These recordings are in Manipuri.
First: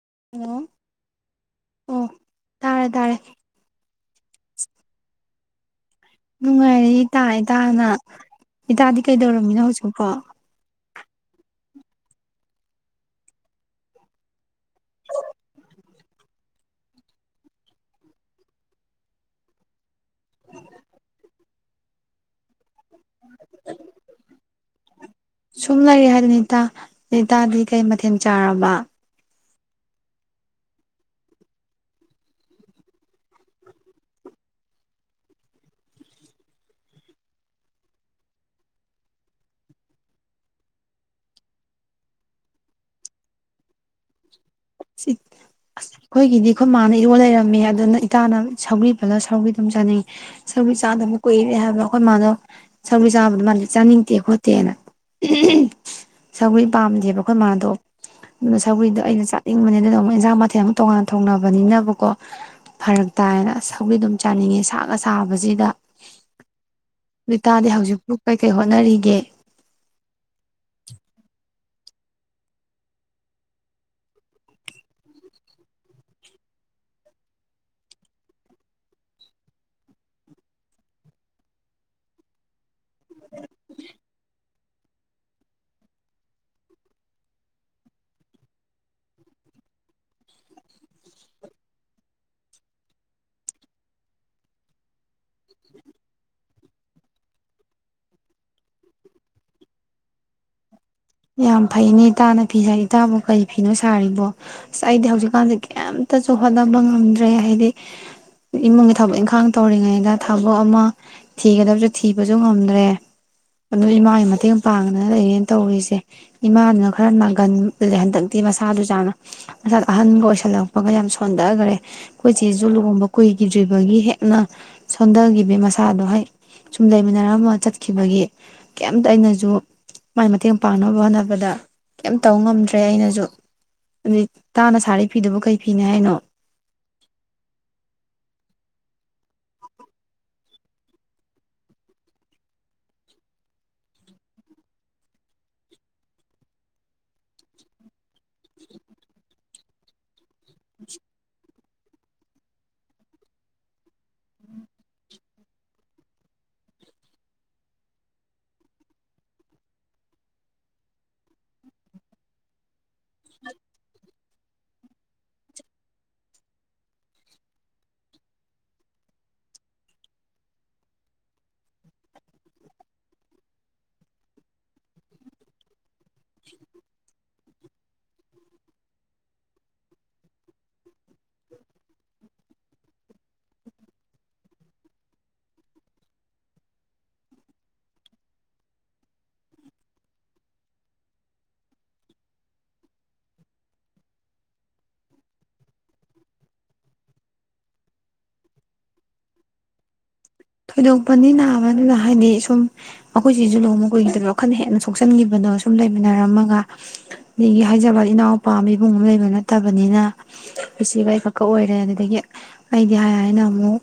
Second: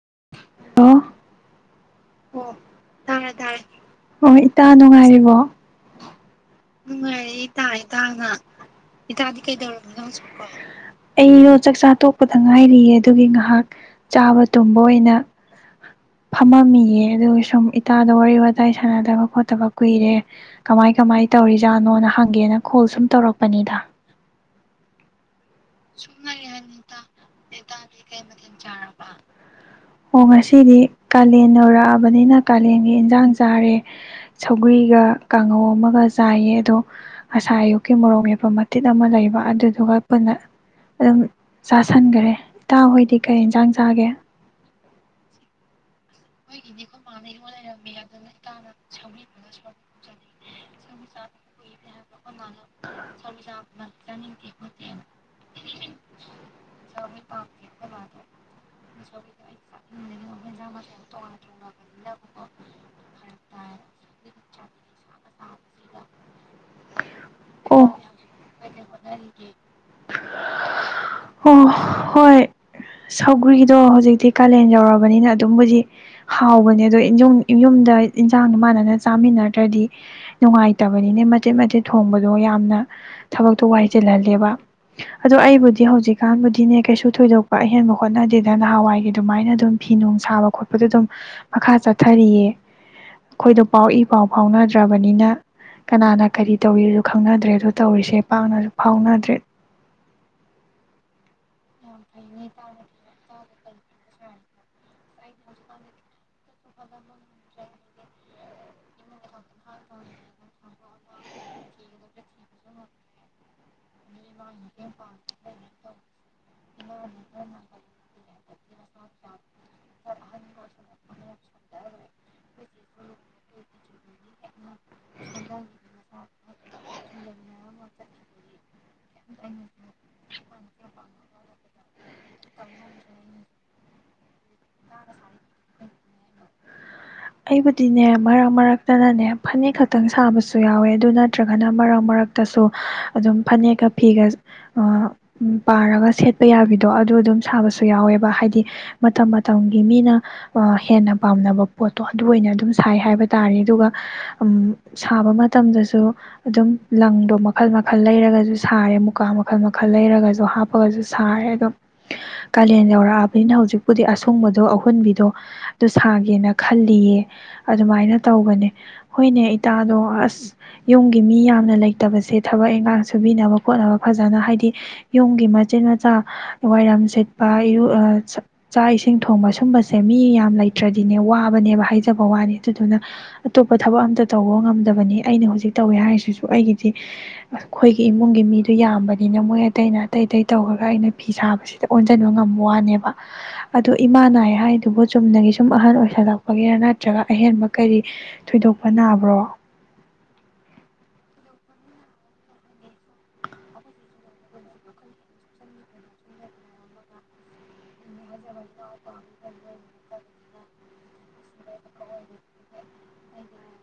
[unintelligible] ꯑꯣ ꯇꯥꯔꯦ ꯇꯥꯔꯦ ꯑꯣ ꯏꯇꯥ ꯅꯨꯡꯉꯥꯏꯔꯤꯕꯣ ꯅꯨꯡꯉꯥꯏꯔꯤꯌꯦ ꯏꯇꯥ ꯏꯇꯥꯅ ꯏꯇꯥꯗꯤ ꯀꯩꯗꯧꯔꯝꯃꯤꯅꯣ ꯍꯧꯖꯤꯛꯄꯣ ꯑꯩꯔꯣ ꯆꯛꯆꯥ ꯇꯣꯛꯄꯗ ꯉꯥꯏꯔꯤꯌꯦ ꯑꯗꯨꯒꯤ ꯉꯥꯍꯥꯛ ꯆꯥꯕ ꯇꯨꯝꯕ ꯑꯣꯏꯅ ꯐꯝꯃꯝꯃꯤꯌꯦ ꯑꯗꯨꯒ ꯁꯨꯝ ꯏꯇꯥꯗ ꯋꯥꯔꯤ ꯋꯥꯇꯥꯏ ꯁꯥꯟꯅꯗꯕ ꯈꯣꯠꯇꯕ ꯀꯨꯏꯔꯦ ꯀꯃꯥꯏ ꯀꯃꯥꯏ ꯇꯧꯔꯤꯖꯥꯠꯅꯣꯅ ꯍꯪꯒꯦꯅ ꯀꯣꯜ ꯁꯨꯝ ꯇꯧꯔꯛꯄꯅꯤꯗ [inaudible] ꯍꯥꯏꯗꯨꯅꯤ ꯏꯇꯥ ꯏꯇꯥꯗꯤ ꯀꯩ ꯃꯊꯦꯜ ꯆꯥꯔꯕ [unintelligible] ꯑꯣ ꯉꯁꯤꯗꯤ ꯀꯥꯂꯦꯟ ꯌꯧꯔꯛꯑꯕꯅꯤꯅ ꯀꯥꯂꯦꯟꯒꯤ ꯏꯟꯁꯥꯡ ꯆꯥꯔꯦ ꯁꯧꯒ꯭ꯔꯤꯒ ꯀꯥꯡꯉꯧ ꯑꯃꯒ ꯆꯥꯏꯌꯦ ꯑꯗꯣ ꯉꯁꯥꯏ ꯑꯌꯨꯛꯀꯤ ꯃꯣꯔꯣꯛ ꯃꯦꯠꯄ ꯃꯇꯤꯠ ꯑꯃ ꯂꯩꯕ ꯑꯗꯨꯗꯨꯒ ꯄꯨꯟꯅ ꯑꯗꯨꯝ ꯆꯥꯁꯟꯈꯔꯦ ꯏꯇꯥ ꯍꯣꯏꯗꯤ ꯀꯔꯤ ꯏꯟꯁꯥꯡ ꯆꯥꯒꯦ [unintelligible] ꯑꯩꯈꯣꯏꯒꯤꯗꯤ ꯑꯩꯈꯣꯏ ꯃꯥꯅ ꯏꯔꯣꯜ ꯂꯩꯔꯝꯃꯦ ꯑꯗꯨꯅ ꯏꯇꯥꯅ ꯁꯧꯒꯔꯤ ꯄꯜꯂꯛꯑꯒꯥ ꯁꯧꯔꯤ ꯗꯨꯝ ꯆꯥꯅꯤꯡꯉꯤ ꯁꯧꯒ꯭ꯔꯤ ꯆꯥꯗꯕ ꯀꯨꯏꯔꯦ ꯍꯥꯏꯕ ꯑꯩꯈꯣꯏ ꯃꯥꯗꯣ ꯁꯧꯒ꯭ꯔꯤ ꯆꯥꯕꯗꯣ ꯃꯥꯗꯤ ꯆꯥꯅꯤꯡꯗꯦ ꯈꯣꯠꯇꯦꯅ ꯁꯧꯒ꯭ꯔꯤ ꯄꯥꯝꯗꯦꯕ ꯑꯩꯈꯣꯏ ꯃꯥꯗꯣ ꯑꯗꯨꯅ ꯁꯧꯒ꯭ꯔꯤꯗꯣ ꯑꯩꯅ ꯏꯪꯕꯅꯤ ꯑꯗꯨꯗꯣ ꯑꯃꯨꯛ ꯏꯟꯁꯥꯡ ꯃꯊꯦꯜ ꯑꯃꯨꯛ ꯇꯣꯉꯥꯟꯅ ꯊꯣꯡꯅꯕꯅꯤꯅꯅꯕꯀꯣ ꯐꯔꯛ ꯇꯥꯔꯦꯅ ꯁꯧꯒꯔꯤ ꯑꯗꯨꯝ ꯆꯥꯅꯤꯡꯉꯦ ꯁꯥꯅ ꯁꯥꯕꯁꯤꯗ ꯏꯇꯥꯗꯤ ꯍꯧꯖꯤꯛꯄꯨ ꯀꯥꯔꯤ ꯀꯥꯔꯤ ꯍꯣꯠꯅꯔꯤꯒꯦ ꯍꯝ ꯍꯣꯏ ꯁꯧꯒ꯭ꯔꯤꯗꯣ ꯍꯧꯖꯤꯛꯇꯤ ꯀꯥꯂꯦꯟ ꯌꯧꯔꯕꯅꯤꯅ ꯑꯗꯨꯝꯕꯨꯗꯤ ꯍꯥꯎꯕꯅꯦ ꯑꯗꯣ ꯏꯃꯨꯡꯗ ꯏꯟꯖꯥꯡꯗꯨ ꯃꯥꯟꯅꯅ ꯆꯥꯃꯤꯟꯅꯗ꯭ꯔꯗꯤ ꯅꯨꯡꯉꯥꯏꯇꯕꯅꯤꯅꯦ ꯃꯆꯦꯠ ꯃꯆꯦꯠ ꯊꯣꯡꯕꯗꯣ ꯌꯥꯝꯅ ꯊꯕꯛꯇꯣ ꯋꯥꯏꯁꯤꯜꯍꯜꯂꯦꯕ ꯑꯗꯣ ꯑꯩꯕꯨꯗꯤ ꯍꯧꯖꯤꯛꯀꯥꯟꯕꯨꯗꯤꯅꯦ ꯀꯩꯁꯨ ꯊꯣꯏꯗꯣꯛꯄ ꯑꯍꯦꯟꯕ ꯍꯣꯠꯅꯗꯦꯗ ꯅꯍꯥꯟꯋꯥꯏꯒꯤ ꯑꯗꯨꯃꯥꯏꯅ ꯑꯗꯨꯝ ꯐꯤ ꯅꯨꯡ ꯁꯥꯕ ꯈꯣꯠꯄꯗ ꯑꯗꯨꯝ ꯃꯈꯥ ꯆꯠꯊꯔꯤꯌꯦ ꯑꯩꯈꯣꯏꯗꯣ ꯄꯥꯎ ꯏ ꯄꯥꯎ ꯐꯥꯎꯅꯗ꯭ꯔꯕꯅꯤꯅ ꯀꯅꯥꯅ ꯀꯔꯤ ꯇꯧꯔꯤꯗꯨ ꯈꯪꯅꯗ꯭ꯔꯦꯗ ꯇꯧꯔꯤꯁꯦ ꯄꯥꯛꯅꯁꯨ ꯐꯥꯎꯅꯗ꯭ꯔꯦ ꯌꯥꯝ ꯐꯩꯅꯦ ꯏꯇꯥꯅ ꯐꯤꯁꯥꯔꯤ ꯏꯇꯥꯕꯨ ꯐꯩ ꯀꯩꯅꯣ ꯁꯥꯔꯤꯕꯣ ꯑꯩꯗꯤ ꯍꯧꯖꯤꯛꯀꯥꯟꯁꯦ ꯀꯩꯝꯇ ꯍꯣꯠꯅꯕ ꯉꯝꯗ꯭ꯔꯦ ꯍꯥꯏꯗꯤ ꯏꯃꯨꯡꯒꯤ ꯊꯕꯛ ꯏꯪꯈꯥꯡ ꯇꯧꯔꯤꯉꯩꯗ ꯊꯕꯛ ꯑꯃ ꯊꯤꯒꯗꯕꯁꯨ ꯊꯤꯕꯁꯨ ꯉꯝꯗ꯭ꯔꯦ ꯏꯃꯥꯒꯤ ꯃꯇꯦꯡ ꯄꯥꯡꯗꯅ ꯂꯩꯔꯦ ꯇꯧꯔꯤꯁꯦ ꯏꯃꯥꯅ ꯈꯔ ꯅꯥꯒꯟ ꯂꯦ ꯍꯟꯗꯛ [unintelligible] ꯃꯁꯥꯗꯨꯖꯥꯅ ꯃꯁꯥ ꯑꯍꯟꯒ ꯑꯣꯏꯁꯜꯂꯛꯄꯒ ꯌꯥꯝ ꯁꯣꯟꯊꯒ꯭ꯔꯦ ꯑꯩꯈꯣꯏꯆꯦ ꯁꯨ ꯂꯨꯍꯣꯡꯕ ꯀꯨꯏꯈꯤꯗ꯭ꯔꯤꯕꯒꯤ ꯍꯦꯛꯅ ꯁꯣꯟꯊꯒꯤꯈꯤꯕ ꯃꯁꯥꯗꯣ ꯍꯦꯛ ꯁꯨꯝ ꯂꯩꯃꯤꯟꯅꯔꯃ ꯆꯠꯈꯤꯕꯒꯤ ꯀꯩꯝꯇ ꯑꯩꯅꯁꯨ ꯃꯥꯏ ꯃꯇꯦꯡ ꯄꯥꯡꯅꯕ ꯍꯣꯠꯅꯕꯗ ꯀꯩꯝ ꯇꯧꯕ ꯉꯝꯗ꯭ꯔꯦ ꯑꯩꯅꯁꯨ ꯑꯗꯨ ꯏꯇꯥꯅ ꯁꯥꯔꯤꯕ ꯐꯤꯗꯨꯕꯨ ꯀꯥꯔꯤ ꯐꯤꯅꯤ ꯍꯥꯏꯅꯣ ꯑꯩꯕꯨꯗꯤꯅꯦ ꯃꯔꯛ ꯃꯔꯛꯇꯅꯅꯦ ꯐꯅꯦꯛ ꯈꯛꯇꯪ ꯁꯥꯕꯁꯨ ꯌꯥꯎꯋꯦ ꯑꯗꯨ ꯅꯠꯇ꯭ꯔꯒꯅ ꯃꯔꯛ ꯃꯔꯛꯇꯁꯨ ꯑꯗꯨꯝ ꯐꯅꯦꯛꯀ ꯐꯤꯒ ꯑꯃ ꯄꯥꯔꯒ ꯁꯦꯠꯄ ꯌꯥꯕꯤꯗꯣ ꯑꯗꯨ ꯑꯗꯨꯝ ꯁꯥꯕꯁꯨ ꯌꯥꯎꯋꯦꯕ ꯍꯥꯏꯗꯤ ꯃꯇꯝ ꯃꯇꯝꯒꯤ ꯃꯤꯅ ꯑ ꯍꯦꯟꯅ ꯄꯥꯝꯅꯕ ꯄꯣꯠꯇꯣ ꯑꯗꯨ ꯑꯣꯏꯅ ꯑꯗꯨꯝ ꯁꯥꯏ ꯍꯥꯏꯕ ꯇꯥꯔꯦ ꯑꯗꯨꯒ ꯁꯥꯕ ꯃꯇꯝꯗꯁꯨ ꯑꯗꯨꯝ ꯂꯪꯗꯣ ꯃꯈꯜ ꯃꯈꯜ ꯂꯩꯔꯒꯁꯨ ꯁꯥꯔꯦ ꯃꯨꯀꯥ ꯃꯈꯜ ꯃꯈꯜ ꯂꯩꯔꯒꯁꯨ ꯍꯥꯞꯄꯒꯁꯨ ꯁꯥꯔꯦ ꯑꯗꯣ ꯀꯥꯂꯦꯟ ꯌꯧꯔꯛꯑꯕꯅꯤꯅ ꯍꯧꯖꯤꯛꯄꯨꯗꯤ ꯑꯁꯨꯡꯕꯗꯣ ꯑꯍꯨꯟꯕꯤꯗꯣ ꯑꯗꯨ ꯁꯥꯒꯦꯅ ꯈꯜꯂꯤꯌꯦ ꯑꯗꯨꯃꯥꯏꯅ ꯇꯧꯕꯅꯦ ꯍꯣꯏꯅꯦ ꯏꯇꯥꯗꯣ ꯑꯁ ꯌꯨꯝꯒꯤ ꯃꯤ ꯌꯥꯝꯅ ꯂꯩꯇꯕꯁꯦ ꯊꯕꯛ ꯏꯟꯈꯥꯡ ꯁꯨꯕꯤꯅꯕ ꯈꯣꯠꯅꯕ ꯐꯖꯅ ꯍꯥꯏꯗꯤ ꯌꯨꯝꯒꯤ ꯃꯆꯤꯠ ꯃꯆꯥ ꯋꯥꯏꯔꯝ ꯁꯤꯠꯄꯥ ꯆꯥꯛ ꯏꯁꯤꯡ ꯊꯣꯡꯕ ꯁꯤꯒꯨꯕꯁꯦ ꯃꯤ ꯌꯥꯝ ꯂꯩꯇ꯭ꯔꯗꯤꯅꯦ ꯋꯥꯕ ꯅꯦꯕ ꯍꯥꯏꯖꯕ ꯋꯥꯅꯤ ꯑꯗꯨꯗꯨꯅ ꯑꯇꯣꯞꯄ ꯊꯕꯛ ꯑꯝꯇ ꯇꯧꯕ ꯉꯝꯗꯕꯅꯤ ꯑꯩꯅ ꯍꯧꯖꯤꯛ ꯇꯧꯏ ꯍꯥꯏꯔꯤꯁꯤꯁꯨ ꯑꯩꯒꯤꯗꯤ ꯑꯩꯈꯣꯏꯒꯤ ꯏꯃꯨꯡꯒꯤ ꯃꯤꯗꯣ ꯌꯥꯝꯕꯅꯤꯅ ꯃꯣꯏ ꯑꯇꯩꯅ ꯑꯇꯩ ꯑꯇꯩ ꯇꯧꯈꯔꯒ ꯑꯩꯅ ꯐꯤ ꯁꯥꯕꯁꯤꯗ ꯑꯣꯟꯁꯤꯟꯕ ꯉꯝꯕ ꯋꯥꯅꯦꯕ ꯑꯗꯨ ꯏꯃꯥ ꯅꯥꯏ ꯍꯥꯏꯗꯨꯕꯨ ꯆꯨꯝꯅꯒꯤ ꯁꯨꯝ ꯑꯍꯟ ꯑꯣꯏꯁꯜꯂꯛ ꯒꯥꯔꯥ ꯅꯠꯇ꯭ꯔꯒ ꯑꯍꯦꯟꯕ ꯀꯔꯤ ꯊꯣꯏꯗꯣꯛꯄ ꯅꯥꯕ꯭ꯔꯣ ꯊꯣꯏꯗꯣꯛꯄꯗꯤ ꯅꯥꯕꯗꯤ ꯍꯥꯏꯗꯤ ꯁꯨꯝ ꯑꯩꯈꯣꯏꯆꯦꯁꯨꯨ ꯂꯨꯍꯣꯡꯕ ꯀꯨꯏꯗ꯭ꯔꯤꯕ ꯋꯥꯈꯜ ꯍꯦꯟꯅ ꯁꯣꯛꯆꯟꯈꯤꯕꯅꯣ ꯁꯨꯝ ꯂꯩꯃꯤꯟꯅꯔꯝꯃꯒ ꯅꯥꯒꯤ ꯍꯥꯏꯖꯕ ꯋꯥꯅꯦ ꯏꯅꯥꯎꯄꯥ ꯏꯕꯨꯡꯒꯨꯝꯕ ꯂꯩꯕ ꯅꯠꯇꯕꯅꯤꯅ ꯏꯆꯦ ꯏꯕꯥꯅꯤ ꯈꯛꯀ ꯑꯣꯏꯔꯦ ꯑꯗꯨꯗꯒꯤ ꯑꯩꯗꯤ ꯍꯥꯏ ꯍꯥꯏꯅ ꯑꯃꯨꯛ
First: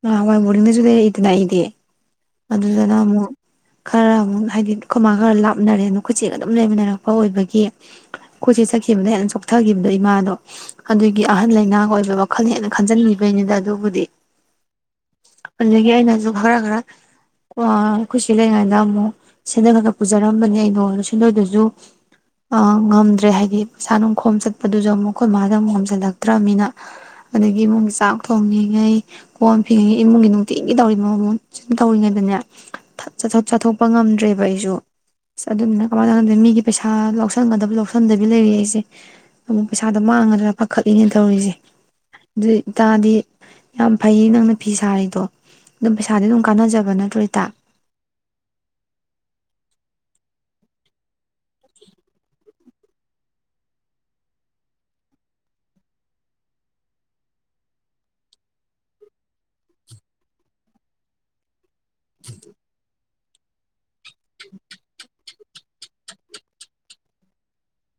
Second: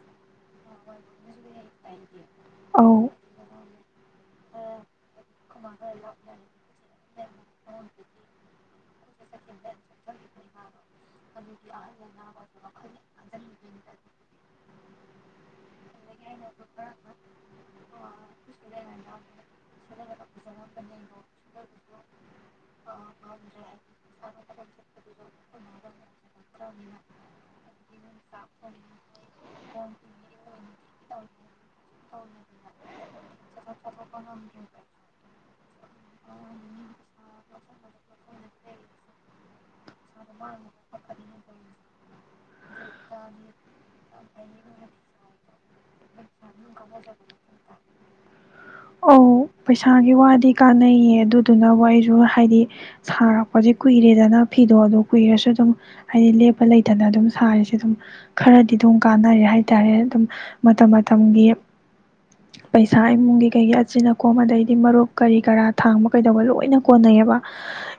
ꯉꯥ ꯥ ꯕꯣꯔꯗꯤꯡꯗꯁꯨ ꯂꯩꯔꯛꯏꯗꯅ ꯑꯩꯗꯤ ꯑꯗꯨꯗꯥꯅ ꯑꯧ ꯑꯃꯨꯛ ꯈꯔ ꯑꯃꯨꯛ ꯍꯥꯏꯗꯤꯅꯦꯀꯣ ꯈꯣꯃꯥ ꯈꯔ ꯂꯥꯞꯅꯔꯦꯅ ꯑꯩꯈꯣꯏ ꯆꯦꯒ ꯑꯗꯨꯝ ꯂꯩꯃꯤꯟꯅꯔꯛꯄ ꯑꯣꯏꯕꯒꯤ ꯑꯩꯈꯣꯏꯆꯦ ꯆꯠꯈꯤꯕꯗ ꯍꯦꯟꯁ ꯀꯣꯛꯊꯈꯤꯕꯗꯣ ꯏꯃꯥꯗꯣ ꯑꯗꯨꯒꯤ ꯑꯍꯟ ꯂꯩꯅꯥꯒ ꯑꯣꯏꯕ ꯋꯥꯈꯜ ꯍꯦꯟꯅ ꯈꯟꯖꯟꯒꯤꯕꯩꯅꯤꯗ ꯑꯗꯨꯕꯨꯗꯤ ꯑꯗꯨꯗꯒꯤ ꯑꯩꯅꯁꯨ ꯈꯔ ꯈꯔ ꯑꯥ ꯑꯩꯈꯣꯏꯆꯦ ꯂꯩꯔꯤꯉꯩꯗ ꯑꯃꯨꯛ ꯁꯦꯟꯗꯣꯅ ꯈꯔꯥ ꯈꯔꯥ ꯄꯨꯖꯔꯝꯕꯅꯦ ꯑꯩꯗꯣ ꯁꯦꯟꯗꯣꯏꯗꯨꯁꯨ ꯑ ꯉꯝꯗ꯭ꯔꯦ ꯍꯥꯏꯗꯤ ꯄꯩꯁꯥ ꯅꯨꯡꯈꯣꯝ ꯆꯠꯄꯗꯨꯁꯨ ꯑꯃꯨꯛ ꯑꯩꯈꯣꯏ ꯃꯥꯥꯗ ꯑꯃꯨꯛ ꯉꯣꯝꯁꯤꯜꯂ ꯆꯠꯇ꯭ꯔꯕꯃꯤꯅ ꯑꯗꯒꯤ ꯏꯃꯨꯡꯒꯤ ꯆꯥꯛ ꯊꯣꯡꯉꯤꯉꯩ ꯀꯣꯟ ꯐꯦꯡꯉꯤꯉꯩ ꯏꯃꯨꯡꯒꯤ ꯅꯨꯡꯇꯤꯒꯤ ꯇꯧꯔꯤꯕ ꯃ ꯃꯝ ꯁꯨꯝ ꯇꯧꯔꯤꯉꯩꯗꯅꯦ ꯆꯠꯊ ꯆꯠꯊꯣꯛꯄ ꯉꯝꯗ꯭ꯔꯦꯕ ꯑꯩꯁꯨ ꯑ ꯑꯗꯨꯅꯤꯅ ꯀꯃꯥꯏꯅ ꯇꯧꯅꯗꯦ ꯃꯤꯒꯤ ꯄꯩꯁꯥ ꯂꯧꯁꯟꯒꯗꯕ ꯂꯧꯁꯟꯗꯕꯤ ꯂꯩꯔꯤ ꯑꯩꯁꯦ ꯑꯃꯨꯛ ꯄꯩꯁꯥꯗ ꯃꯥꯡꯉꯗ꯭ꯔꯥ ꯄꯥꯈꯠ ꯈꯪꯗꯦꯅꯦ ꯇꯧꯔꯤꯁꯦ ꯑꯗꯨ ꯏꯇꯥꯗꯤ ꯌꯥꯝ ꯐꯩꯌꯦ ꯅꯪꯅ ꯐꯤ ꯁꯥꯔꯤꯗꯣ ꯑꯗꯨꯝ ꯄꯩꯁ ꯑꯧ ꯄꯩꯁꯥꯒꯤ ꯋꯥꯗꯤ ꯀꯥꯟꯅꯩꯌꯦ ꯑꯗꯨꯗꯨꯅꯕꯨ ꯑꯩꯁꯨ ꯍꯥꯏꯗꯤ ꯁꯥꯔꯛꯄꯁꯦ ꯀꯨꯏꯔꯦꯗꯅ ꯐꯤꯗꯣ ꯑꯗꯨ ꯀꯨꯏꯔꯁꯨ ꯑꯗꯨꯝ ꯍꯥꯏꯗꯤ ꯂꯦꯞꯄ ꯂꯩꯇꯅ ꯑꯗꯨꯝ ꯁꯥꯔꯤꯁꯦ ꯑꯗꯨꯝ ꯈꯔꯗꯤ ꯑꯗꯨꯝ ꯀꯥꯟꯅꯔꯦ ꯍꯥꯏꯇꯥꯔꯦ ꯑꯗꯨꯝ ꯃꯇꯝ ꯃꯇꯝꯒꯤ ꯄꯩꯁꯥ [inaudible] ꯏꯃꯨꯡꯒꯤ ꯀꯩꯒꯤ ꯑꯆꯤꯟꯅꯀꯣꯝ ꯑꯗꯩꯗꯤ ꯃꯔꯨꯞ ꯀꯔꯤ ꯀꯔꯥ ꯊꯥꯡꯕ ꯀꯩꯗꯧꯕ ꯂꯣꯏꯅ ꯀꯣꯟꯅꯩꯑꯦꯕ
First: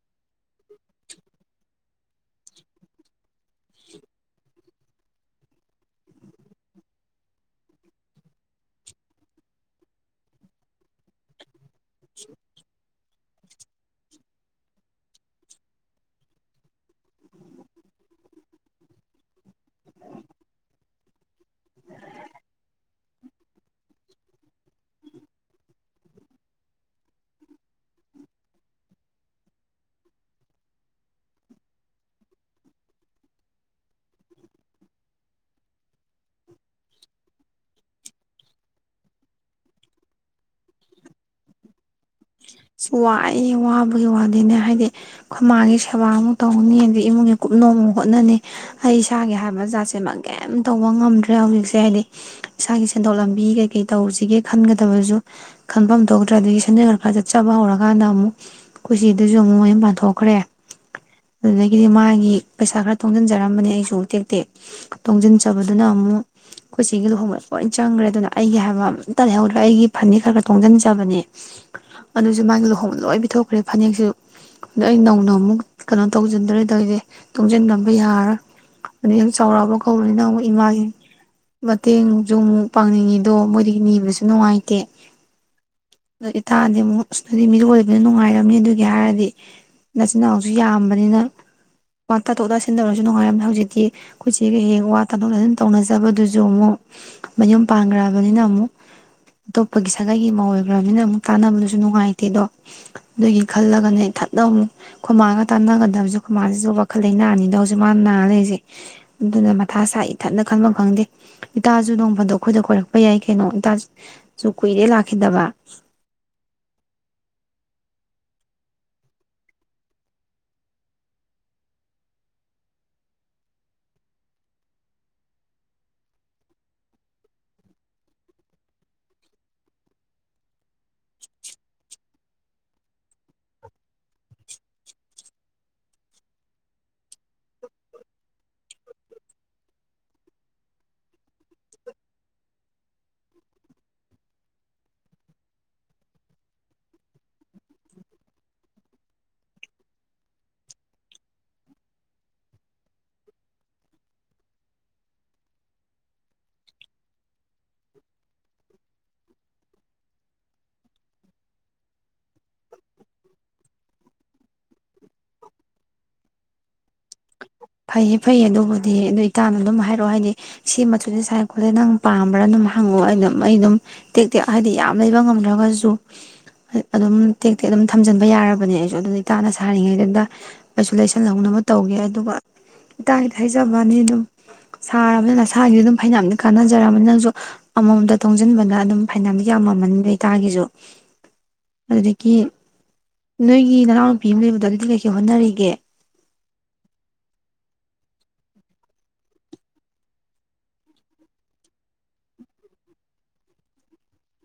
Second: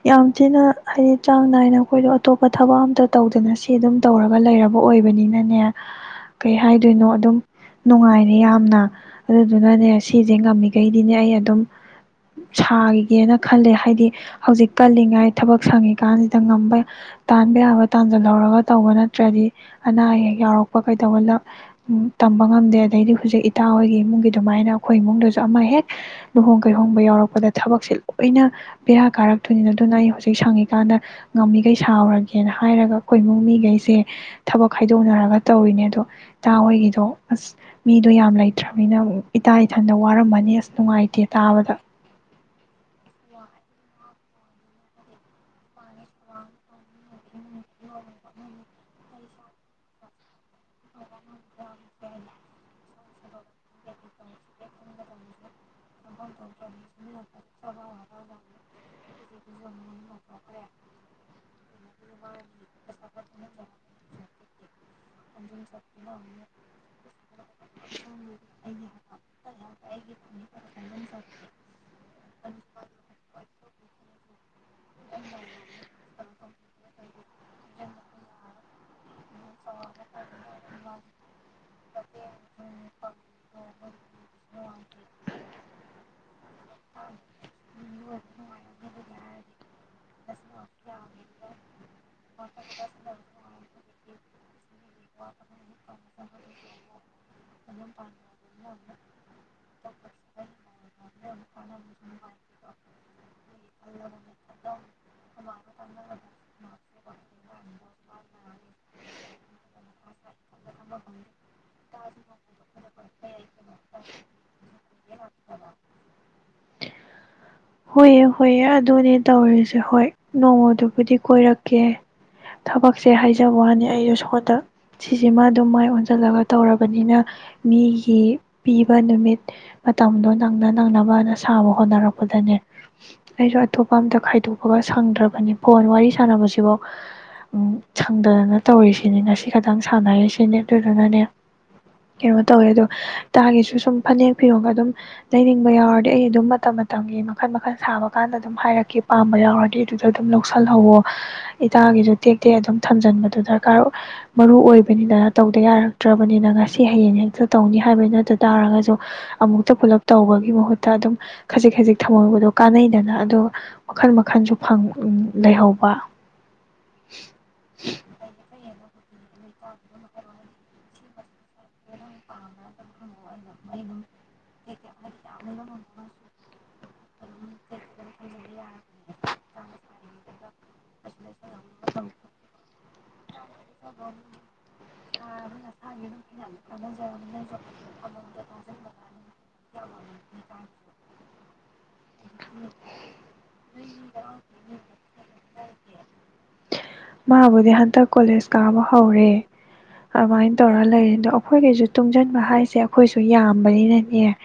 ꯌꯥꯝ ꯊꯤꯅ ꯍꯥꯏꯗꯤ ꯆꯥꯡ ꯅꯥꯏꯅ ꯑꯩꯈꯣꯏꯗꯣ ꯑꯇꯣꯞꯄ ꯊ ꯊꯕꯛ ꯑꯝꯇ ꯇꯧꯗꯅ ꯁꯤ ꯑꯗꯨꯝ ꯇꯧꯔꯒ ꯂꯩꯔꯕ ꯑꯣꯏꯕꯅꯤꯅꯅꯦ ꯀꯩ ꯍꯥꯏꯗꯣꯏꯅꯣ ꯑꯗꯨꯝ ꯅꯨꯡꯉꯥꯏꯔꯦ ꯌꯥꯝꯅ ꯑꯗꯨꯗꯨꯅꯅꯦ ꯁꯤꯁꯦ ꯉꯝꯃꯤꯈꯩꯗꯤꯅꯦ ꯑꯩ ꯑꯗꯨꯝ ꯁꯥꯈꯤꯒꯦꯅ ꯈꯜꯂꯦ ꯍꯥꯏꯗꯤ ꯍꯧꯖꯤꯛ ꯀꯜꯂꯤꯉꯩ ꯊꯕꯛ ꯁꯪꯉꯤꯀꯥꯟꯁꯤꯗ ꯉꯝꯕ ꯇꯥꯟꯕ ꯌꯥꯕ ꯇꯥꯟꯖꯜꯍꯧꯔꯒ ꯇꯧꯕ ꯅꯠꯇ꯭ꯔꯗꯤ ꯑꯅꯥ ꯑꯌꯦꯛ ꯌꯥꯎꯔꯛꯄ ꯀꯩꯗꯧꯕ ꯇꯝꯕ ꯉꯝꯗꯦ ꯑꯗꯩꯗꯤ ꯍꯧꯖꯤꯛ ꯏꯇꯥ ꯍꯣꯏꯒꯤ ꯏꯃꯨꯡꯒꯤ ꯑꯗꯨꯃꯥꯏꯅ ꯑꯩꯈꯣꯏ ꯏꯃꯨꯡꯗꯁꯨ ꯑꯃ ꯍꯦꯛ ꯂꯨꯍꯣꯡ ꯀꯩꯍꯣꯡꯕ ꯌꯥꯎꯔꯛꯄꯗ ꯊꯕꯛꯁꯦ ꯂꯣꯏꯅ ꯕꯦꯔꯥ ꯀꯥꯔꯛꯇꯣꯏꯅꯤꯅ ꯑꯗꯨꯅ ꯑꯩ ꯍꯧꯖꯤꯛ ꯁꯪꯉꯤꯀꯥꯟꯗ ꯉꯝꯃꯤꯈꯩ ꯁꯥꯎꯔꯒ ꯒꯦꯅ ꯍꯥꯏꯔꯒ ꯑꯩꯈꯣꯏ ꯏꯃꯨꯡ ꯃꯤꯈꯩꯁꯦ ꯊꯕꯛ ꯈꯥꯏꯗꯣꯛꯅꯔꯒ ꯇꯧꯔꯤꯅꯦ ꯑꯗꯣ ꯏꯇꯥ ꯍꯣꯏꯒꯤꯗꯣ ꯑꯁ ꯃꯤꯗꯣ ꯌꯥꯝ ꯂꯩꯇ꯭ꯔꯕꯅꯤꯅ ꯏꯇꯥ ꯏꯊꯟꯗ ꯋꯥꯔꯝꯃꯅꯤ ꯑꯁ ꯅꯨꯡꯉꯥꯏꯇꯦ ꯇꯥꯕꯗ ꯋꯥꯏꯌꯦ ꯋꯥꯕꯒꯤ ꯋꯥꯗꯤ ꯅꯦ ꯍꯥꯏꯗꯤ ꯑꯩꯈꯣꯏꯃꯥꯒꯤ ꯁꯦꯕꯥꯃꯨꯛ ꯇꯧꯅꯤ ꯑꯗꯩ ꯏꯃꯨꯡꯒꯤ ꯀꯨꯞꯅꯨꯡ ꯑꯃꯨꯛ ꯍꯣꯠꯅꯅꯤ ꯑꯩ ꯏꯁꯥꯒꯤ ꯍꯥꯏꯕ ꯖꯥꯇꯁꯦ ꯀꯔꯤꯑꯝ ꯇꯧꯕ ꯉꯝꯗ꯭ꯔꯦ ꯍꯧꯖꯤꯛꯁꯤ ꯀꯩ ꯍꯥꯏꯅꯤ ꯏꯁꯥꯒꯤꯁꯦ ꯁꯦꯟꯊꯣꯛ ꯂꯝꯕꯤ ꯀꯩꯀꯩ ꯇꯧꯁꯤꯒꯦ ꯈꯟꯒꯗꯕꯁꯨ ꯈꯟꯟꯐꯝ ꯊꯣꯛꯗ꯭ꯔꯥꯗꯒꯤ ꯁꯟꯦꯟ ꯈꯔ ꯐꯦ ꯍꯧꯔꯀꯥꯟꯗ ꯑꯃꯨꯛ ꯀꯨꯁꯤꯗꯨꯁꯨ ꯑꯃꯨꯛ ꯃꯌꯨꯝ ꯄꯥꯟꯊꯣꯛꯈ꯭ꯔꯦ ꯑꯗꯨꯗꯒꯤ ꯒꯤꯗꯤ ꯃꯥꯒꯤ ꯄꯩꯁꯥ ꯈꯔ ꯇꯣꯡꯁꯤꯟꯖꯔꯝꯕꯅꯦ ꯑꯩꯁꯨ ꯇꯦꯛꯇꯦꯛ ꯇꯣꯡꯁꯤꯟꯖꯕꯗꯨꯅ ꯑꯃꯨꯛ ꯑꯩꯈꯣꯏ ꯁꯤꯒꯤ ꯂꯨꯍꯣꯡꯕꯗ ꯂꯣꯏ ꯆꯪꯈ꯭ꯔꯦ ꯑꯗꯨꯅ ꯑꯩꯒꯤ ꯍꯥꯏꯕ ꯑꯝꯇ ꯂꯩꯍꯧꯗ꯭ꯔꯦ ꯑꯩꯒꯤ ꯐꯅꯤꯦꯛ ꯈꯔ ꯈꯔ ꯇꯣꯡꯁꯤꯟꯖꯕꯅꯦ ꯃꯥꯒꯤ ꯂꯨꯍꯣꯡꯕꯗ ꯂꯣꯏ ꯄꯤꯊꯣꯛꯈ꯭ꯔꯦ ꯐꯅꯦꯛꯁꯨ ꯑꯗꯣ ꯑꯩ ꯅꯧꯅ ꯑꯃꯨꯛ ꯀꯩꯅꯣ ꯇꯧꯁꯤꯟꯗꯔꯦ ꯇꯧꯁꯦ ꯇꯨꯡꯁꯤꯟꯂꯝꯕ ꯌꯥꯔꯔꯣꯏ ꯑꯗꯩ ꯌꯥꯝ ꯆꯥꯎꯔꯛꯑꯕ ꯀꯧꯕꯅꯤꯅ ꯑꯃꯨꯛ ꯏꯃꯥꯒꯤ ꯃꯇꯦꯡꯁꯨ ꯑꯃꯨꯛ ꯄꯥꯡꯅꯤꯡꯉꯤꯗꯣ ꯃꯣꯏꯗꯒꯤ ꯅꯤꯕꯁꯨ ꯅꯨꯡꯉꯥꯏꯇꯦ ꯑꯗꯣ ꯏꯇꯥꯗꯤ ꯑꯃꯨꯛ ꯑꯁ ꯃꯤꯔꯣꯟ ꯂꯩꯕꯅꯤꯅ ꯅꯨꯡꯉꯥꯏꯔꯝꯅꯤ ꯑꯗꯨꯒꯤ ꯍꯥꯏꯔꯗꯤ ꯅꯆꯤꯟꯅꯥꯎꯁꯨ ꯌꯥꯝꯕꯅꯤꯅ ꯋꯥ ꯇꯥꯊꯣꯛ ꯇꯥ ꯁꯤꯟꯅꯔꯁꯨꯅꯨꯡꯉꯥꯏꯔꯝꯃꯦ ꯍꯧꯖꯤꯛ [unintelligible] ꯑꯩꯈꯣꯏ ꯀꯩ ꯍꯦꯛ ꯋꯥ ꯇꯥꯊꯣꯛ ꯇꯥꯁꯤꯟ ꯇꯧꯅꯖꯕꯗꯨꯁꯨ ꯑꯃꯨꯛ ꯃꯌꯨꯝ ꯄꯥꯟꯈ꯭ꯔꯕꯅꯤꯅ ꯑꯃꯨꯛ ꯑꯇꯣꯞꯄꯒꯤ ꯁꯥꯒꯩꯒꯤ ꯃꯧ [unintelligible] ꯑꯣꯏꯒ꯭ꯔꯃꯤꯅ ꯑꯃꯨꯛ ꯇꯥꯟꯅꯕꯗꯨꯁꯨ ꯅꯨꯡꯉꯥꯏꯇꯦꯗꯣ ꯑꯗꯨꯒꯤ ꯈꯜꯂꯒꯅꯦ ꯏꯊꯟꯇ ꯑꯃꯨꯛ ꯈꯣꯏꯃꯥꯒ ꯇꯥꯟꯅꯒꯗꯕꯁꯨꯦ ꯈꯨꯃꯥꯁꯤꯁꯨ ꯋꯥꯈꯜ ꯂꯩ ꯅꯥꯔꯅꯤꯗ ꯍꯧꯖꯤꯛ ꯃꯥꯅ ꯅꯥꯔ ꯂꯩꯔꯤꯁꯦ ꯑꯗꯨꯅ ꯃꯊꯥ ꯁꯥꯏꯏ ꯊꯠꯅ ꯈꯟꯐꯝ ꯈꯪꯗꯦ ꯏꯇꯥꯁꯨꯨ ꯅꯣꯡꯐꯗꯣꯛ ꯑꯩꯈꯣꯏꯗ ꯀꯣꯏꯔꯛꯄ ꯌꯥꯏ ꯀꯩꯅꯣ ꯏꯇꯥꯁꯨ ꯀꯨꯏꯔꯦ ꯂꯥꯛꯈꯤꯗꯕ ꯍꯣꯏ ꯍꯣꯏ ꯑꯗꯨꯅꯦ ꯇꯧꯔꯤꯁꯦ ꯍꯣꯏ ꯅꯣꯡꯃꯗꯨꯕꯨꯗꯤ ꯀꯣꯏꯔꯛꯀꯦ ꯊꯕꯛꯁꯦ ꯍꯥꯏꯖꯕ ꯋꯥꯅꯤ ꯑꯩꯁꯨ ꯁꯣꯗ ꯁꯤꯁꯤꯃ ꯑꯗꯨꯝ ꯃꯥꯏ ꯑꯣꯟꯁꯤꯜꯂꯒ ꯇꯧꯔꯕꯅꯤꯅ ꯃꯤꯒꯤ ꯄꯤꯕ ꯅꯨꯃꯤꯠ ꯃꯇꯝꯗꯣ ꯅꯪꯅ ꯅꯪꯅꯕꯅ ꯁꯥꯕ ꯍꯣꯠꯅꯔꯛꯄꯗꯅꯦ ꯑꯩꯁꯨ ꯑꯇꯣꯞꯄ ꯑꯝꯇ ꯈꯥꯏꯗꯣꯛꯄꯒ ꯁꯪꯗ꯭ꯔꯕꯅꯤ ꯐꯣꯟ ꯋꯥꯔꯤ ꯁꯥꯟꯅꯕꯁꯤꯐꯥꯎ ꯎꯝ ꯁꯪꯗꯗꯅ ꯇꯧꯔꯤꯁꯤꯅꯦ ꯉꯁꯤ ꯈꯇꯪ ꯁꯥꯟꯅꯔꯤꯁꯤꯅꯦ ꯑꯗꯨꯗꯨꯅꯅꯦ ꯀꯩꯅꯣ ꯇꯧꯋꯦ ꯑꯗꯣ ꯏꯇꯥꯒꯤꯁꯨ ꯁꯨꯝ ꯐꯅꯦꯛ ꯐꯤꯔꯣ ꯑꯗꯨꯝ ꯂꯩꯅꯤꯡꯕ ꯌꯥꯎꯔꯗꯤ ꯑꯩ ꯑꯗꯨꯝ ꯃꯇꯝ ꯃꯇꯝꯒꯤ ꯃꯈꯜ ꯃꯈꯜ ꯁꯥꯕ ꯀꯥꯟꯗ ꯑꯗꯨꯝ ꯍꯥꯏꯔꯛꯀꯦ ꯄꯥꯝꯕ ꯌꯥꯎꯔꯗꯤ ꯑꯗꯨꯗ ꯑꯗꯨꯝ ꯂꯧꯁꯤꯜꯍꯧꯋꯣ ꯏꯇꯥꯒꯤꯁꯨ ꯇꯦꯛ ꯇꯦꯛ ꯑꯗꯨꯝ ꯊꯝꯖꯟꯕꯗꯨ ꯗꯔꯀꯥꯔ ꯃꯔꯨ ꯑꯣꯏꯕꯅꯤꯗꯅ ꯇꯧꯗ ꯌꯥꯔꯛꯇ꯭ꯔꯕꯅꯤꯅ ꯉꯁꯤ ꯍꯌꯦꯡ ꯍꯦꯛꯇ ꯇꯧꯅꯤ ꯍꯥꯏꯕ ꯅꯠꯇ ꯇꯥꯔꯒꯁꯨ ꯑꯃꯨꯛꯇ ꯄꯨꯂꯞ ꯇꯧꯕꯒꯤ ꯃꯍꯨꯠꯇ ꯑꯗꯨꯝ ꯈꯖꯤꯛ ꯈꯖꯤꯛ ꯊꯝꯍꯧꯕꯗꯣ ꯀꯥꯟꯅꯩꯗꯅ ꯑꯗꯨꯒ ꯃꯈꯜ ꯃꯈꯜꯁꯨ [unintelligible] ꯂꯩꯍꯧꯕ ꯐꯩꯌꯦ ꯐꯩꯌꯦ ꯑꯗꯨꯕꯨꯗꯤ ꯑꯗꯨ ꯏꯇꯥꯅ ꯑꯗꯨꯝ ꯍꯥꯏꯔꯛꯑꯣ ꯍꯥꯏꯗꯤ ꯁꯤ ꯃꯆꯨꯁꯦ ꯁꯥꯏ ꯈꯣꯠꯂꯦ ꯅꯪ ꯄꯥꯝꯕ꯭ꯔꯥ ꯑꯗꯨꯝ ꯍꯪꯉꯛꯑꯣ ꯑꯩ ꯑꯗꯨꯝ ꯑꯩ ꯑꯗꯨꯝ ꯇꯦꯛ ꯇꯦꯛ ꯍꯥꯏꯗꯤ ꯌꯥꯝ ꯂꯩꯕ ꯉꯝꯗ꯭ꯔꯒꯁꯨ ꯑꯗꯨꯝ ꯇꯦ ꯇꯦꯛ ꯑꯗꯨꯝ ꯊꯝꯖꯤꯟꯕ ꯌꯥꯔꯕꯅꯤ ꯑꯩꯁꯨ ꯑꯗꯨꯝ ꯏꯇꯥꯅ ꯁꯥꯔꯤꯉꯩꯗꯨꯗ ꯂꯥꯏꯁꯨ ꯂꯩ ꯍꯧꯅꯕ ꯇꯧꯒꯦ ꯑꯗꯨꯒ [unintelligible] ꯍꯥꯏꯖꯕ ꯋꯥꯅꯤ ꯑꯗꯨꯝ ꯁꯥꯔꯕꯅꯤꯅ ꯅ ꯁꯥꯥꯒꯤꯁꯨ ꯑꯗꯨꯝ ꯐꯩꯅꯝꯅ ꯀꯥꯟꯅꯖꯔꯅꯤ ꯅꯅꯪꯁꯨ ꯑꯃꯃꯝꯇ ꯇꯣꯡꯁꯤꯟꯕꯅ ꯑꯗꯨꯝ ꯐꯥꯏꯅꯝꯗꯤ ꯌꯥꯝꯃꯝꯃꯅꯤ ꯑꯗꯨꯇꯥꯔꯒꯁꯨ ꯑꯗꯨꯗꯒꯤ ꯅꯣꯏꯒꯤ ꯅꯅꯥꯎꯅꯨꯄꯤ ꯑꯃ ꯂꯩꯕꯗꯣ ꯑꯗꯨꯗꯤ ꯀꯩꯀꯩ ꯍꯣꯠꯅꯔꯤꯒꯦ ꯃꯥꯕꯨꯗꯤ ꯍꯟꯗꯛ ꯀꯣꯂꯦꯁ ꯀꯥꯕ ꯍꯧꯔꯦ ꯑꯗꯨꯃꯥꯏꯅ ꯇꯧꯔ ꯂꯩꯔꯦ ꯑꯗꯣ ꯑꯩꯈꯣꯏꯒꯤꯁꯨ ꯇꯨꯡꯁꯤꯟꯕ ꯍꯥꯏꯁꯦ ꯑꯩꯈꯣꯏꯁꯨ ꯌꯥꯝꯕꯅꯤꯅꯅꯦ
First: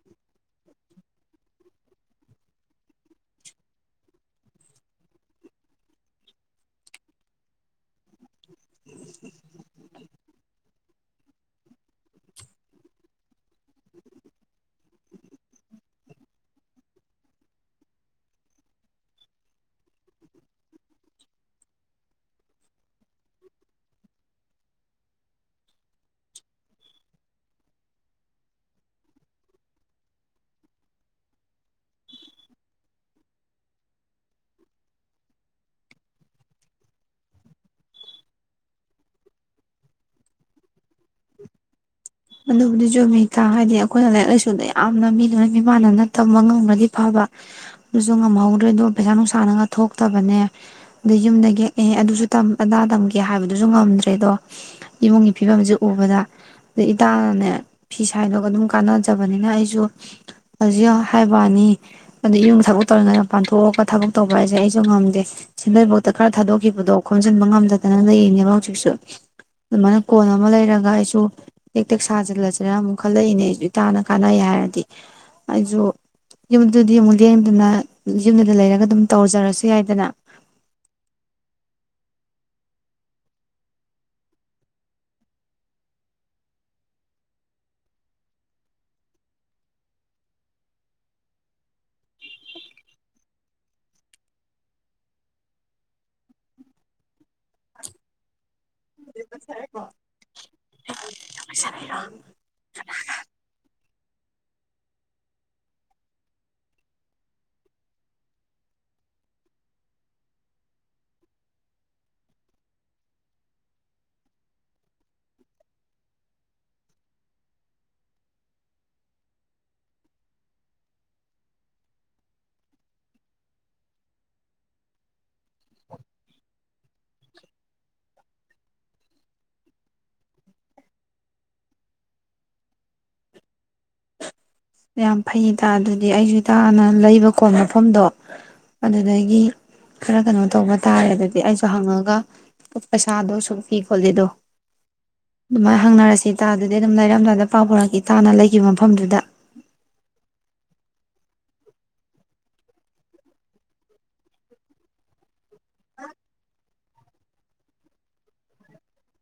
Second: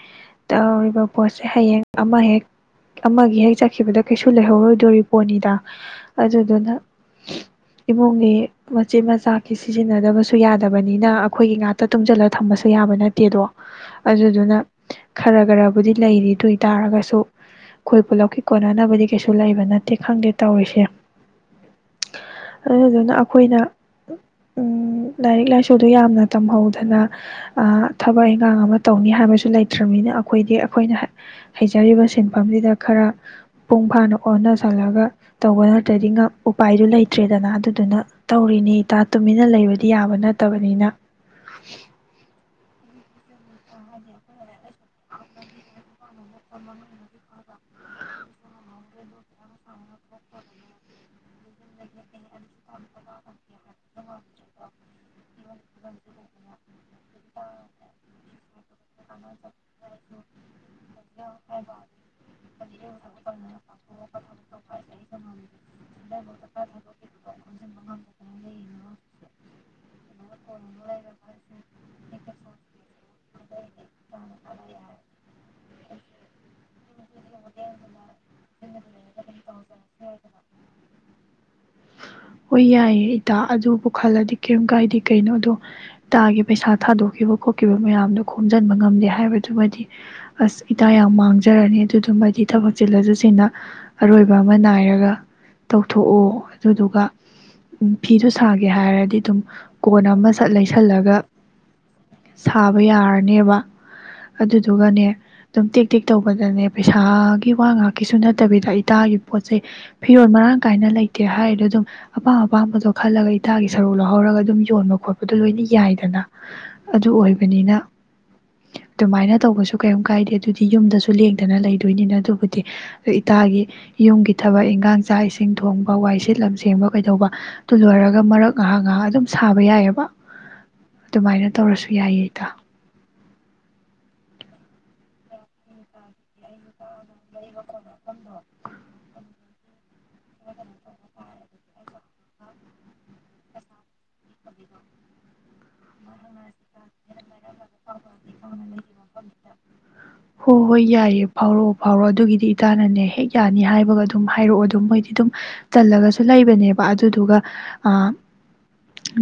ꯇꯧꯔꯤꯕ ꯄꯣꯠꯁꯦ ꯍꯌꯦꯡ ꯑꯃ ꯍꯦꯛ ꯑꯃꯒꯤ ꯍꯦꯛ ꯆꯠꯈꯤꯕꯗ ꯀꯩꯁꯨ ꯂꯩꯍꯧꯔꯨꯗꯣꯔꯤ ꯄꯣꯠꯅꯤꯗ ꯑꯗꯨꯗꯨꯅ ꯏꯃꯨꯡꯒꯤ ꯃꯆꯝꯠ ꯃꯆꯥꯛꯀꯤ ꯁꯤꯖꯤꯟꯅꯗꯕꯁꯨ ꯌꯥꯗꯕꯅꯤꯅ ꯑꯩꯈꯣꯏꯒꯤ ꯉꯇ ꯇꯨꯡꯁꯤꯜꯂꯒ ꯊꯝꯕꯁꯨ ꯌꯥꯕ ꯅꯠꯇꯦꯗꯣ ꯑꯗꯨꯗꯨꯅ ꯈꯔ ꯈꯔꯕꯨꯗꯤ ꯂꯩꯔꯤꯗꯨ ꯑꯣꯏ ꯇꯥꯔꯒꯁꯨ ꯑꯩꯈꯣꯏ ꯄꯨꯂꯞꯀꯤ ꯀꯣꯟꯅꯅꯕꯗꯤ ꯀꯩꯁꯨ ꯂꯩꯕ ꯅꯠꯇꯦ ꯈꯪꯗꯦ ꯇꯧꯔꯤꯁꯦ ꯑꯗꯨꯗꯨꯅ ꯑꯩꯈꯣꯏꯅ ꯂꯥꯏꯔꯤꯛ ꯂꯥꯏꯁꯨꯗꯣ ꯌꯥꯝꯅ ꯇꯝꯍꯧꯗꯅ ꯊꯕꯛ ꯏꯟꯈꯥꯡ ꯑꯃ ꯇꯧꯅꯤ ꯍꯥꯏꯕꯁꯨ ꯂꯩꯇ꯭ꯔꯕꯅꯤꯅ ꯑꯩꯈꯣꯏꯗꯤ ꯑꯩꯈꯣꯏꯅ ꯍꯩꯖꯔꯤꯕ ꯁꯤꯟꯐꯝꯁꯤꯗ ꯈꯔ ꯃꯄꯨꯡ ꯐꯥꯅ ꯑꯣꯟꯅꯁꯜꯂꯒ ꯇꯧꯕ ꯅꯠꯇ꯭ꯔꯗꯤ ꯉ ꯎꯄꯥꯏꯗꯨ ꯂꯩꯇ꯭ꯔꯦꯗꯅ ꯑꯗꯨꯗꯨꯅ ꯇꯧꯔꯤꯅꯤ ꯏꯇꯥ ꯇꯨꯃꯤꯟꯅ ꯂꯩꯕꯗꯤ ꯌꯥꯕ ꯅꯠꯇꯕꯅꯤꯅ ꯑꯗꯨꯕꯨꯗꯤ ꯆꯨꯝꯃꯤ ꯏꯇꯥ ꯍꯥꯏꯗꯤ ꯑꯩꯈꯣꯏꯅ ꯂꯥꯏꯔꯤꯛ ꯂꯥꯏꯁꯨꯗ ꯌꯥꯝꯅ ꯃꯤ ꯂꯣꯏꯅ ꯃꯤꯃꯥꯟꯅꯅ ꯇꯝꯕ ꯉꯝꯒ꯭ꯔꯗꯤ ꯐꯕ ꯑꯗꯨꯁꯨ ꯉꯝꯍꯧꯗ꯭ꯔꯦꯗꯣ ꯄꯩꯁꯥ ꯅꯨꯡꯁꯥꯅꯉ ꯊꯣꯛꯇꯕꯅꯦ ꯑꯗ ꯌꯨꯝꯗ ꯌꯦꯛꯑ ꯑꯗꯨꯁꯨ ꯑꯗꯥ ꯇꯝꯒꯦ ꯍꯥꯏꯕꯗꯨꯁꯨ ꯉꯝꯗ꯭ꯔꯦ ꯑꯗꯣ ꯏꯃꯨꯡꯒꯤ ꯐꯤꯕꯝꯁꯦ ꯎꯕꯗ ꯑꯗꯩ ꯏꯇꯥꯅꯅꯦ ꯐꯤ ꯁꯥꯏꯗꯣꯒ ꯑꯗꯨꯝ ꯀꯥꯟꯅꯖꯕꯅꯤꯅ ꯑꯩꯁꯨ ꯍꯧꯖꯤꯛ ꯍꯥꯏꯕꯋꯥꯅꯤ ꯑꯗꯨ ꯌꯨꯝ ꯊꯕꯛ ꯇꯧꯔꯤꯉ ꯄꯥꯟꯊꯣꯛꯑꯒ ꯊꯕꯛ ꯇꯧꯕ ꯍꯥꯏꯁꯦ ꯑꯩꯁꯨ ꯉꯝꯗꯦ ꯁꯤꯟꯗꯩꯐꯥꯎꯇ ꯈꯔ ꯊꯥꯗꯣꯛꯈꯤꯕꯗꯣ ꯈꯣꯝꯖꯤꯟꯕ ꯉꯝꯗ ꯑꯗꯨꯅ ꯂꯩꯔꯤꯅꯦꯕ ꯍꯧꯖꯤꯛꯁꯨ ꯑꯗꯨꯃꯥꯏꯅ ꯀꯣꯟ ꯑꯃ ꯂꯩꯔꯒ ꯑꯩꯁꯨ ꯇꯦꯛꯇꯦꯛ ꯁꯥꯖꯤꯜꯂꯁꯤꯅ ꯑꯃꯨꯛ ꯈꯜꯂꯛꯏꯅꯦ ꯑꯩꯁꯨ ꯏꯇꯥꯅ ꯀꯥꯟꯅꯩ ꯍꯥꯏꯔꯗꯤ ꯑꯩꯁꯨ ꯌꯨꯝꯗꯗꯤ ꯑꯃꯨꯛ ꯂꯦꯡꯗꯅ ꯌꯨꯝꯗꯨꯗ ꯂꯩꯔꯒ ꯑꯗꯨꯝ ꯇꯧꯖꯔꯁꯨ ꯌꯥꯏꯗꯅ ꯍꯣꯏ ꯌꯥꯏꯌꯦ ꯏꯇꯥ ꯑꯗꯨꯕꯨ ꯈꯜꯂꯗꯤ ꯀꯔꯤꯝ ꯀꯥꯏꯗꯦ ꯀꯩꯅꯣ ꯑꯗꯣ ꯏꯇꯥꯒꯤ ꯄꯩꯁꯥ ꯊꯥꯗꯣꯛꯈꯤꯕ ꯈꯣꯠꯈꯤꯕ ꯃꯌꯥꯝꯗꯣ ꯈꯣꯝꯖꯤꯟꯕ ꯉꯝꯗꯦ ꯍꯥꯏꯕꯗꯨꯃꯗꯤ ꯑꯁ ꯏꯇꯥ ꯌꯥꯝ ꯃꯥꯡꯖꯔꯅꯤ ꯑꯗꯨꯗꯨꯃꯗꯤ ꯊꯕꯛ ꯆꯤꯜꯂꯖꯁꯤꯅ ꯑꯔꯣꯏꯕ ꯑꯃ ꯅꯥꯏꯔꯒ ꯇꯧꯊꯣꯛꯑꯣ ꯑꯗꯨꯗꯨꯒ ꯎꯝ ꯐꯤꯗꯨ ꯁꯥꯒꯦ ꯍꯥꯏꯔꯒ ꯏꯇꯨꯝ ꯀꯣꯟ ꯑꯃꯁ ꯁꯠ ꯂꯩꯁꯜꯂꯒ ꯆꯔ ꯇ [unintelligible] ꯌꯥꯔꯅꯦꯕ ꯑꯗꯨꯗꯨꯒꯅꯦ ꯑꯗꯨꯝ ꯇꯦꯛ ꯇꯦꯛ ꯇꯧꯕꯗꯅꯦ ꯄꯩꯁꯥꯒꯤ ꯋꯥ ꯉꯥꯛꯀꯤꯁꯨ ꯅꯠꯇꯕꯤꯗ ꯏꯇꯥꯒꯤ ꯄꯣꯠ ꯆꯩꯩ ꯐꯤꯔꯣꯜ ꯃꯔꯥꯡ ꯀꯥꯏꯅ ꯂꯩꯇꯦ ꯍꯥꯏꯔꯤꯗꯣ ꯑꯗꯨꯝ ꯑꯄꯥꯝ ꯑꯄꯥꯝꯕꯗꯣ ꯈꯜꯂꯒ ꯏꯇꯥꯒꯤ ꯁꯔꯨꯛ ꯂꯧꯍꯧꯔꯒ ꯑꯗꯨꯝ ꯌꯣꯟꯕ ꯈꯣꯠꯄꯗꯣ ꯂꯣꯏꯅ ꯌꯥꯏꯗꯅ ꯑꯗꯨ ꯑꯣꯏꯕꯅꯤꯅ ꯑꯗꯨꯃꯥꯏꯅ ꯇꯧꯕꯁꯨ ꯀꯩꯝ ꯀꯥꯏꯗꯦ ꯑꯗꯨꯗꯤ ꯌꯨꯝꯗꯁꯨ ꯂꯦꯡꯗꯅ ꯂꯩꯗꯣꯏꯅꯤꯅ ꯑꯗꯨꯕꯨꯗꯤ ꯏꯇꯥꯒꯤ ꯌꯨꯝꯒꯤ ꯊꯕꯛ ꯏꯟꯈꯥꯡ ꯆꯥꯛ ꯏꯁꯤꯡ ꯊꯣꯡꯕ ꯋꯥꯏ ꯁꯦꯠꯂꯝ ꯁꯦꯡꯕ ꯀꯩꯗꯧꯕ ꯑꯗꯨ ꯂꯣꯏꯔꯒ ꯃꯔꯛ ꯉꯥꯏꯍꯥꯛ ꯉꯥꯏꯍꯥꯛ ꯑꯗꯨꯝ ꯁꯥꯕ ꯌꯥꯏꯑꯕ ꯑꯗꯨꯃꯥꯏꯅ ꯇꯧꯔꯁꯨ ꯌꯥꯏꯌꯦ ꯏꯇꯥ ꯌꯥꯝ ꯐꯩ ꯏꯇꯥ ꯑꯗꯨꯗꯤ ꯑꯩꯁꯨ ꯏꯇꯥꯅ ꯂꯩꯕ ꯀꯣꯟ ꯃꯐꯝꯗꯣ ꯑꯗꯨꯗꯒꯤ ꯈꯔ ꯀꯩꯅꯣ ꯇꯧꯕ ꯇꯥꯔꯦ ꯑꯗꯨꯗꯤ ꯑꯩ ꯍꯪꯉꯒ ꯄꯩꯁꯥꯗꯣ ꯁꯨ ꯄꯤ ꯈꯣꯠꯂꯤ ꯑꯗꯣ ꯑꯗꯨꯃꯥꯏꯅ ꯍꯪꯅꯔꯁꯤ ꯏꯇꯥꯗꯗꯤ ꯑꯗꯨꯝ ꯂꯩꯔꯝꯗꯥꯏꯗ ꯄꯥꯎ ꯐꯥꯎꯔꯛꯀꯦ ꯏꯇꯥꯅ ꯂꯩꯈꯤꯕ ꯃꯐꯝꯗꯨꯗ ꯍꯣꯏ ꯍꯣꯏ ꯌꯥꯏꯑ ꯐꯥꯎꯔꯛꯑꯣ ꯐꯥꯎꯔꯛꯑꯣ ꯑꯗꯨꯒꯤꯗꯤ ꯏꯇꯥꯅꯅꯦ ꯍꯦꯛ ꯌꯥꯅꯤ ꯍꯥꯏꯕꯒ ꯑꯗꯨꯝ ꯍꯥꯏꯔꯛꯑꯣ ꯑꯗꯨꯝ ꯃꯣꯏꯗꯤ ꯑꯗꯨꯝ ꯇꯜꯂꯒꯁꯨ ꯂꯩꯕꯅꯦꯕ ꯑꯗꯨꯗꯨꯒ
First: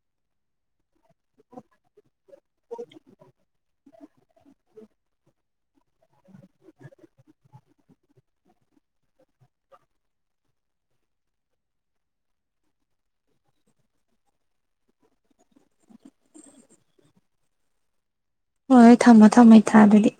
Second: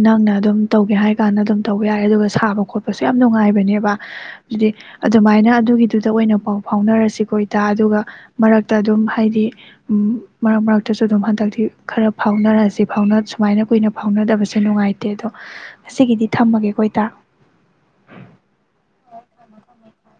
ꯅꯪꯅ ꯑꯗꯨꯝ ꯇꯧꯒꯦ ꯍꯥꯏ ꯀꯥꯟꯗ ꯑꯗꯨꯝ ꯇꯧꯕ ꯌꯥꯔꯦ ꯑꯗꯨꯒ ꯁꯥꯕ ꯈꯣꯠꯄꯁꯦ ꯌꯥꯝ ꯅꯨꯡꯉꯥꯏꯕꯅꯦꯕ ꯑꯗꯨꯗꯤ ꯑꯗꯨꯃꯥꯏꯅ ꯑꯗꯨꯒꯤꯗꯨꯗ ꯑꯣꯏꯅ ꯄꯥꯎ ꯐꯥꯎꯅꯔꯁꯤ ꯀꯣ ꯏꯇꯥ ꯑꯗꯨꯒ ꯃꯔꯛꯇ ꯑꯗꯨꯝ ꯍꯥꯏꯗꯤ ꯃꯔꯛ ꯃꯔꯛꯇꯁꯨ ꯑꯗꯨꯝ ꯍꯟꯗꯛꯇꯤ ꯈꯔ ꯐꯥꯎꯅꯔꯛꯁꯤ ꯐꯥꯎ ꯁꯨꯃꯥꯏꯅ ꯀꯨꯏꯅ ꯐꯥꯎꯅꯗꯕꯁꯦ ꯅꯨꯡꯉꯥꯏꯇꯦ ꯑꯗꯣ ꯉꯒꯤꯗꯤ ꯊꯝꯃꯒꯦ ꯀꯣꯏꯇꯥ ꯍꯣꯏ ꯍꯣꯏ ꯊꯝꯃꯣ ꯊꯝꯃꯣ ꯏꯇꯥ ꯑꯗꯨꯗꯤ